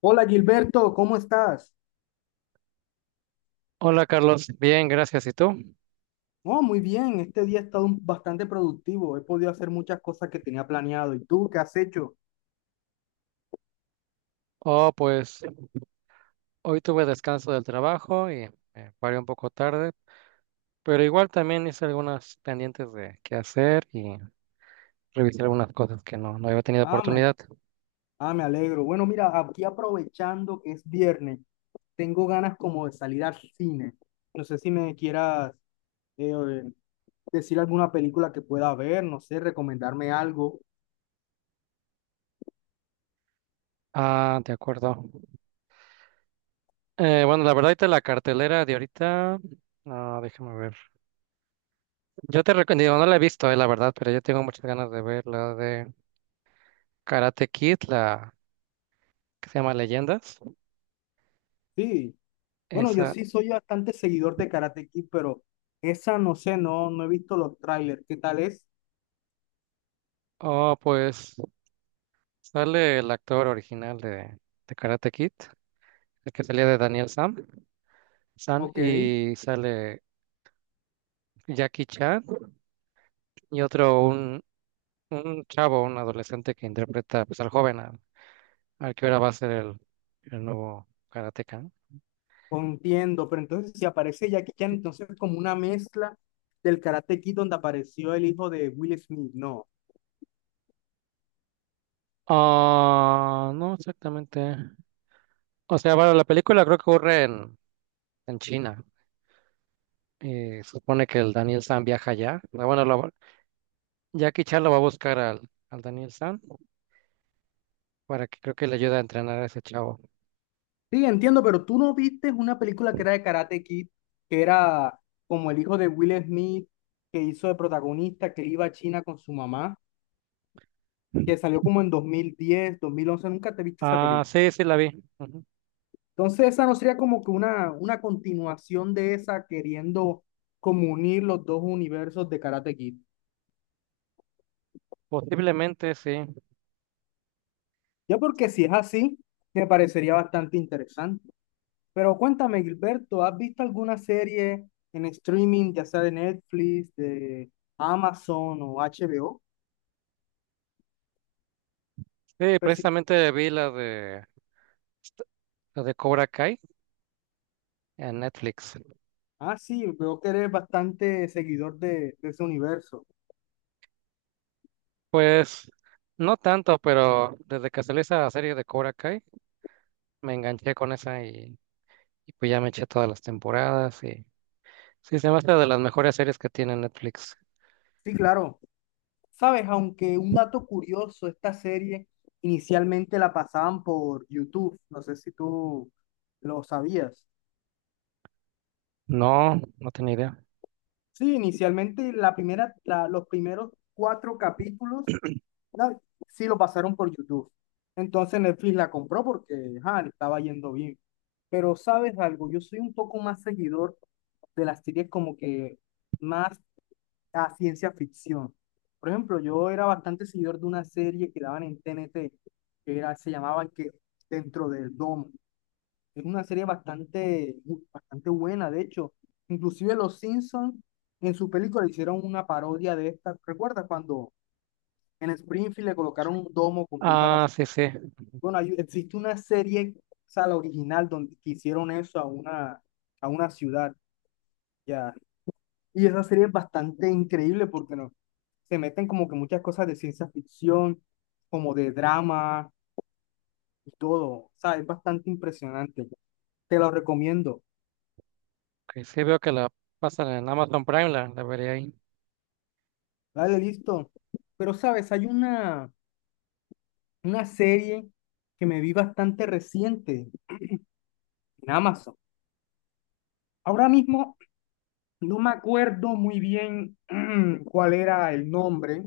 Hola Gilberto, ¿cómo estás? Hola Carlos, bien, gracias. ¿Y tú? Oh, muy bien, este día ha estado bastante productivo, he podido hacer muchas cosas que tenía planeado. ¿Y tú qué has hecho? Oh, pues hoy tuve descanso del trabajo y me paré un poco tarde, pero igual también hice algunas pendientes de qué hacer y revisé algunas cosas que no había tenido Ah, me, oportunidad. Me alegro. Bueno, mira, aquí aprovechando que es viernes, tengo ganas como de salir al cine. No sé si me quieras eh, decir alguna película que pueda ver, no sé, recomendarme algo. Ah, de acuerdo. Bueno, la verdad, ahorita la cartelera de ahorita, no, déjame ver. Yo te recomiendo, no la he visto, la verdad, pero yo tengo muchas ganas de ver la de Karate Kid, la que se llama Leyendas. Sí, bueno, yo Esa, sí soy bastante seguidor de Karate Kid, pero esa no sé, no he visto los trailers. ¿Qué tal es? oh, pues. Sale el actor original de Karate Kid, el que salía de Daniel Sam, San, Ok. y sale Jackie Chan y otro, un chavo, un adolescente que interpreta pues, al joven, al, al que ahora va a ser el nuevo karateka, ¿no? No entiendo, pero entonces si aparece Jackie Chan, entonces es como una mezcla del Karate Kid donde apareció el hijo de Will Smith, no. Ah, no exactamente. O sea, bueno, la película creo que ocurre en China y supone que el Daniel San viaja allá. Ah, bueno, Jackie Chan lo va a buscar al Daniel San para que creo que le ayude a entrenar a ese chavo. Sí, entiendo, pero tú no viste una película que era de Karate Kid, que era como el hijo de Will Smith, que hizo de protagonista, que iba a China con su mamá, que salió como en 2010, 2011. ¿Nunca te viste esa Ah, película? sí, sí la vi. Ujú. Entonces esa no sería como que una continuación de esa, queriendo como unir los dos universos de Karate Kid. Posiblemente, sí. Ya, porque si es así, me parecería bastante interesante. Pero cuéntame, Gilberto, ¿has visto alguna serie en streaming, ya sea de Netflix, de Amazon o HBO? Sí, Pues sí. precisamente la de Cobra Kai en Netflix. Ah, sí, veo que eres bastante seguidor de ese universo. Pues no tanto, pero desde que salió esa serie de Cobra Kai, me enganché con esa y pues ya me eché todas las temporadas y sí, se me hace de las mejores series que tiene Netflix. Sí, claro. Sabes, aunque un dato curioso, esta serie inicialmente la pasaban por YouTube. No sé si tú lo sabías. No, no tenía idea. Sí, inicialmente los primeros 4 capítulos Una- sí lo pasaron por YouTube. Entonces Netflix la compró porque ajá, le estaba yendo bien. Pero sabes algo, yo soy un poco más seguidor de las series como que más a ciencia ficción. Por ejemplo, yo era bastante seguidor de una serie que daban en TNT, se llamaba que Dentro del Domo. Es una serie bastante, bastante buena, de hecho. Inclusive los Simpsons en su película hicieron una parodia de esta. ¿Recuerdas cuando en Springfield le colocaron un domo completo a la Ah, sí, ciudad? sí. Bueno, existe una serie, o sea, la original, donde que hicieron eso a una ciudad, ya. Y esa serie es bastante increíble porque no, se meten como que muchas cosas de ciencia ficción, como de drama y todo. O sea, es bastante impresionante. Te lo recomiendo. Ok, sí veo que la pasan en Amazon Prime, la veré ahí. Dale, listo. Pero, ¿sabes? Hay una serie que me vi bastante reciente en Amazon. Ahora mismo no me acuerdo muy bien, cuál era el nombre,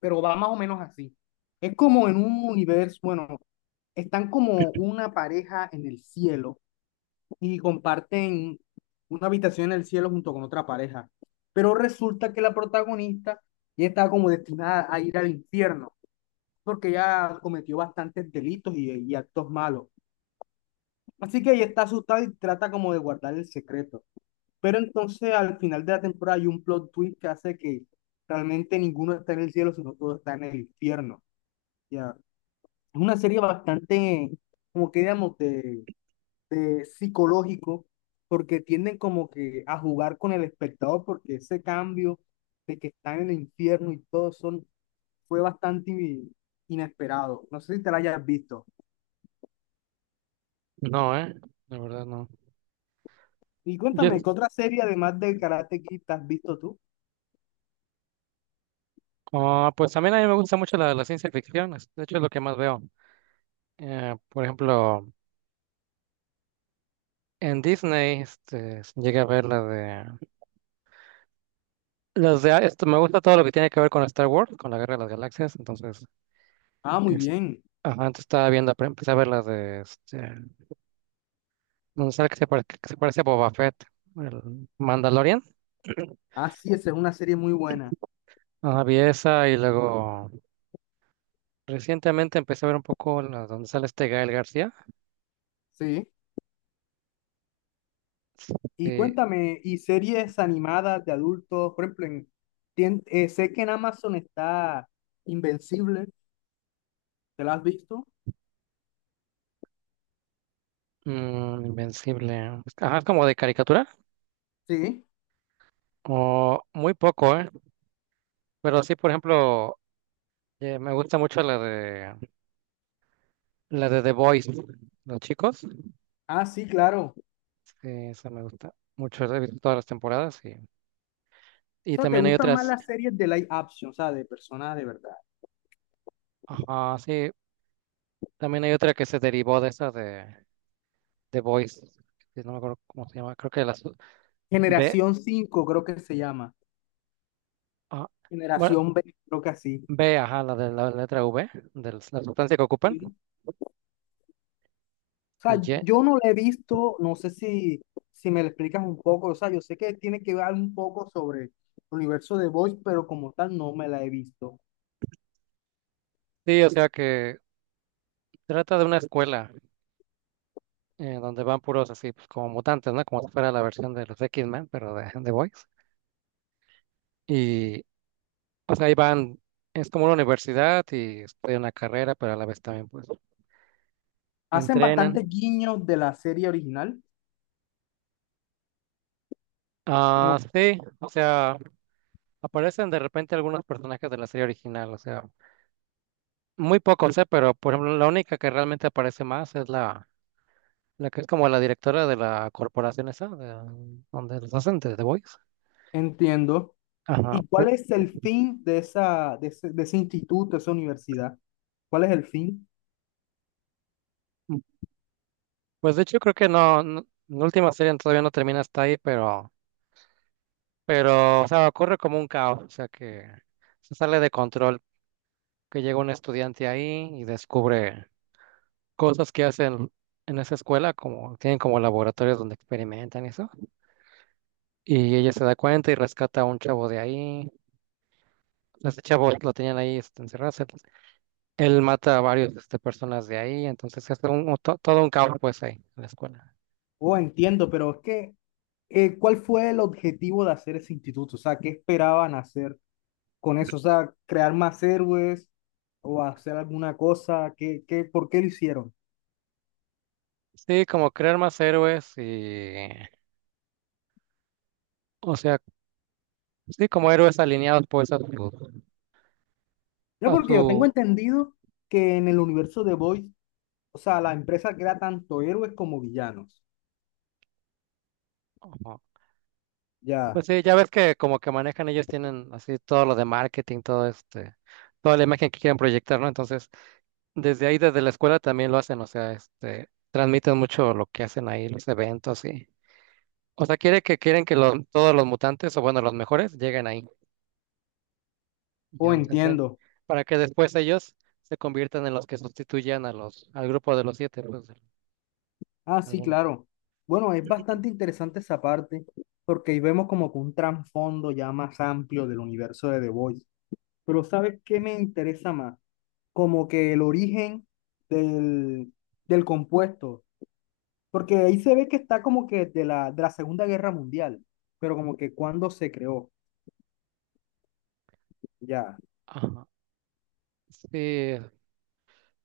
pero va más o menos así. Es como en un universo, bueno, están como una pareja en el cielo y comparten una habitación en el cielo junto con otra pareja. Pero resulta que la protagonista ya está como destinada a ir al infierno porque ya cometió bastantes delitos y actos malos. Así que ella está asustada y trata como de guardar el secreto. Pero entonces al final de la temporada hay un plot twist que hace que realmente ninguno está en el cielo, sino todo está en el infierno. Ya. Es una serie bastante, como que digamos, de psicológico, porque tienden como que a jugar con el espectador, porque ese cambio de que están en el infierno y todo son, fue bastante inesperado. No sé si te la hayas visto. No, la verdad no. Y Yo cuéntame, ¿qué otra serie además del Karate Kid te has visto tú? ah, pues también a mí me gusta mucho la ciencia ficción, de hecho es lo que más veo. Por ejemplo, en Disney este, llegué a ver la de... Las de esto, me gusta todo lo que tiene que ver con Star Wars, con la Guerra de las Galaxias, entonces... Ah, muy es- bien. ajá, antes estaba viendo, pero empecé a ver las de... Este, donde sale que se parece a Boba Fett, el Mandalorian. Ah, sí, esa es una serie muy buena. Ajá, vi esa y luego recientemente empecé a ver un poco la, donde sale este Gael García. Sí. Y eh, cuéntame, ¿y series animadas de adultos? Por ejemplo, en, sé que en Amazon está Invencible, ¿te la has visto? Invencible. Ajá, es como de caricatura. Sí. O muy poco, ¿eh? Pero sí, por ejemplo, me gusta mucho la de The Boys, los chicos. Ah, sí, claro. Sí, esa me gusta mucho. He visto todas las temporadas O y sea, ¿te también hay gustan más otras. las series de live action, o sea, de personas de verdad? Ajá, sí. También hay otra que se derivó de esa de The Boys, que no me acuerdo cómo se llama. Creo que la su- B. Generación cinco creo que se llama. Ah, bueno, Generación B, creo que así. B, ajá, la de la letra V, de la sustancia que ocupan. Sí. O Y sea, Ye- yo no la he visto, no sé si, si me lo explicas un poco, o sea, yo sé que tiene que ver un poco sobre el universo de Voice, pero como tal no me la he visto. Sí, o sea que trata de una escuela. Donde van puros así, pues como mutantes, ¿no? Como si fuera la versión de los X-Men, pero de The Boys. Y o sea, ahí van, es como una universidad y estudian la carrera, pero a la vez también pues Hacen entrenan. bastantes guiños de la serie original, Ah, como sí, o sea, aparecen de repente algunos personajes de la serie original, o sea, muy pocos, ¿eh? Pero, por ejemplo, la única que realmente aparece más es la que es como la directora de la corporación esa, donde los hacen de The Boys. entiendo. Ajá. ¿Y cuál es el fin de esa, de ese instituto, de esa universidad? ¿Cuál es el fin? Pues de hecho creo que la última serie todavía no termina hasta ahí, pero o sea, ocurre como un caos, o sea, que se sale de control, que llega un estudiante ahí y descubre cosas que hacen en esa escuela, como tienen como laboratorios donde experimentan y eso. Y ella se da cuenta y rescata a un chavo de ahí. Ese chavo lo tenían ahí este, encerrado. Él mata a varios este, personas de ahí, entonces es todo un caos pues ahí en la escuela. Oh, entiendo, pero es que, ¿cuál fue el objetivo de hacer ese instituto? O sea, ¿qué esperaban hacer con eso? O sea, ¿crear más héroes o hacer alguna cosa? Por qué lo hicieron? Sí, como crear más héroes y, o sea, sí, como héroes alineados pues Yo a porque yo tengo su, entendido que en el universo de Boys, o sea, la empresa crea tanto héroes como villanos. Ya, Pues sí, ya ves que como que manejan ellos tienen así todo lo de marketing, todo este, toda la imagen que quieren proyectar, ¿no? Entonces, desde ahí, desde la escuela también lo hacen, o sea, este, transmiten mucho lo que hacen ahí, los eventos y, o sea, quieren que los, todos los mutantes, o bueno, los mejores, lleguen ahí, oh, ya los entrenan, entiendo. para que después ellos se conviertan en los que sustituyan a los, al grupo de los siete, pues, Ah, sí, alguno. claro. Bueno, es bastante interesante esa parte, porque ahí vemos como que un trasfondo ya más amplio del universo de The Voice. Pero ¿sabes qué me interesa más? Como que el origen del, del compuesto, porque ahí se ve que está como que de la Segunda Guerra Mundial, pero como que cuando se creó, ya. Ajá. Sí,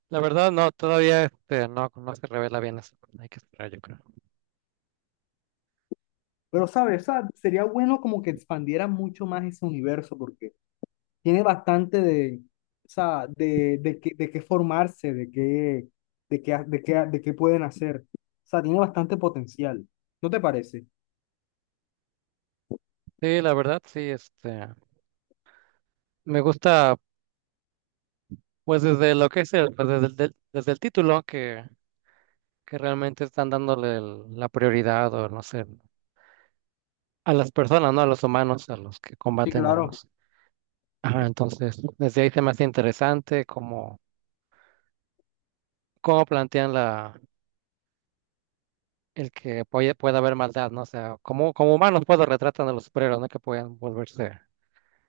la verdad no, todavía este, no se revela bien eso, hay que esperar, yo creo. Pero, ¿sabes? O sea, sería bueno como que expandieran mucho más ese universo, porque tiene bastante de, o sea, de, de qué formarse, de qué pueden hacer. O sea, tiene bastante potencial. ¿No te parece? Sí, la verdad, sí, este, me gusta, pues desde lo que es el, pues, desde el título, que realmente están dándole la prioridad, o no sé, a las personas, ¿no? A los humanos, a los que Sí, combaten a claro. los. Ajá, entonces, desde ahí se me hace interesante cómo, cómo plantean la, el que pueda haber maldad, ¿no? O sea, como, como humanos, puedo retratan a los superhéroes, ¿no? Que pueden volverse.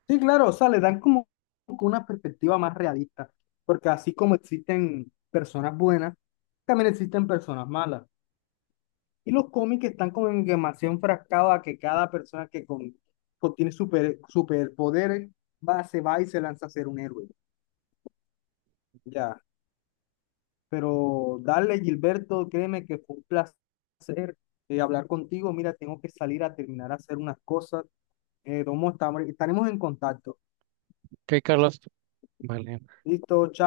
Sí, claro, o sea, le dan como una perspectiva más realista, porque así como existen personas buenas, también existen personas malas. Y los cómics están como en demasiado enfrascados a que cada persona que contiene superpoderes se va y se lanza a ser un héroe. Ya. Pero dale, Gilberto, créeme que fue un placer hablar contigo. Mira, tengo que salir a terminar a hacer unas cosas. Domo, estaremos en contacto. Ok, Carlos, vale. Listo, chao.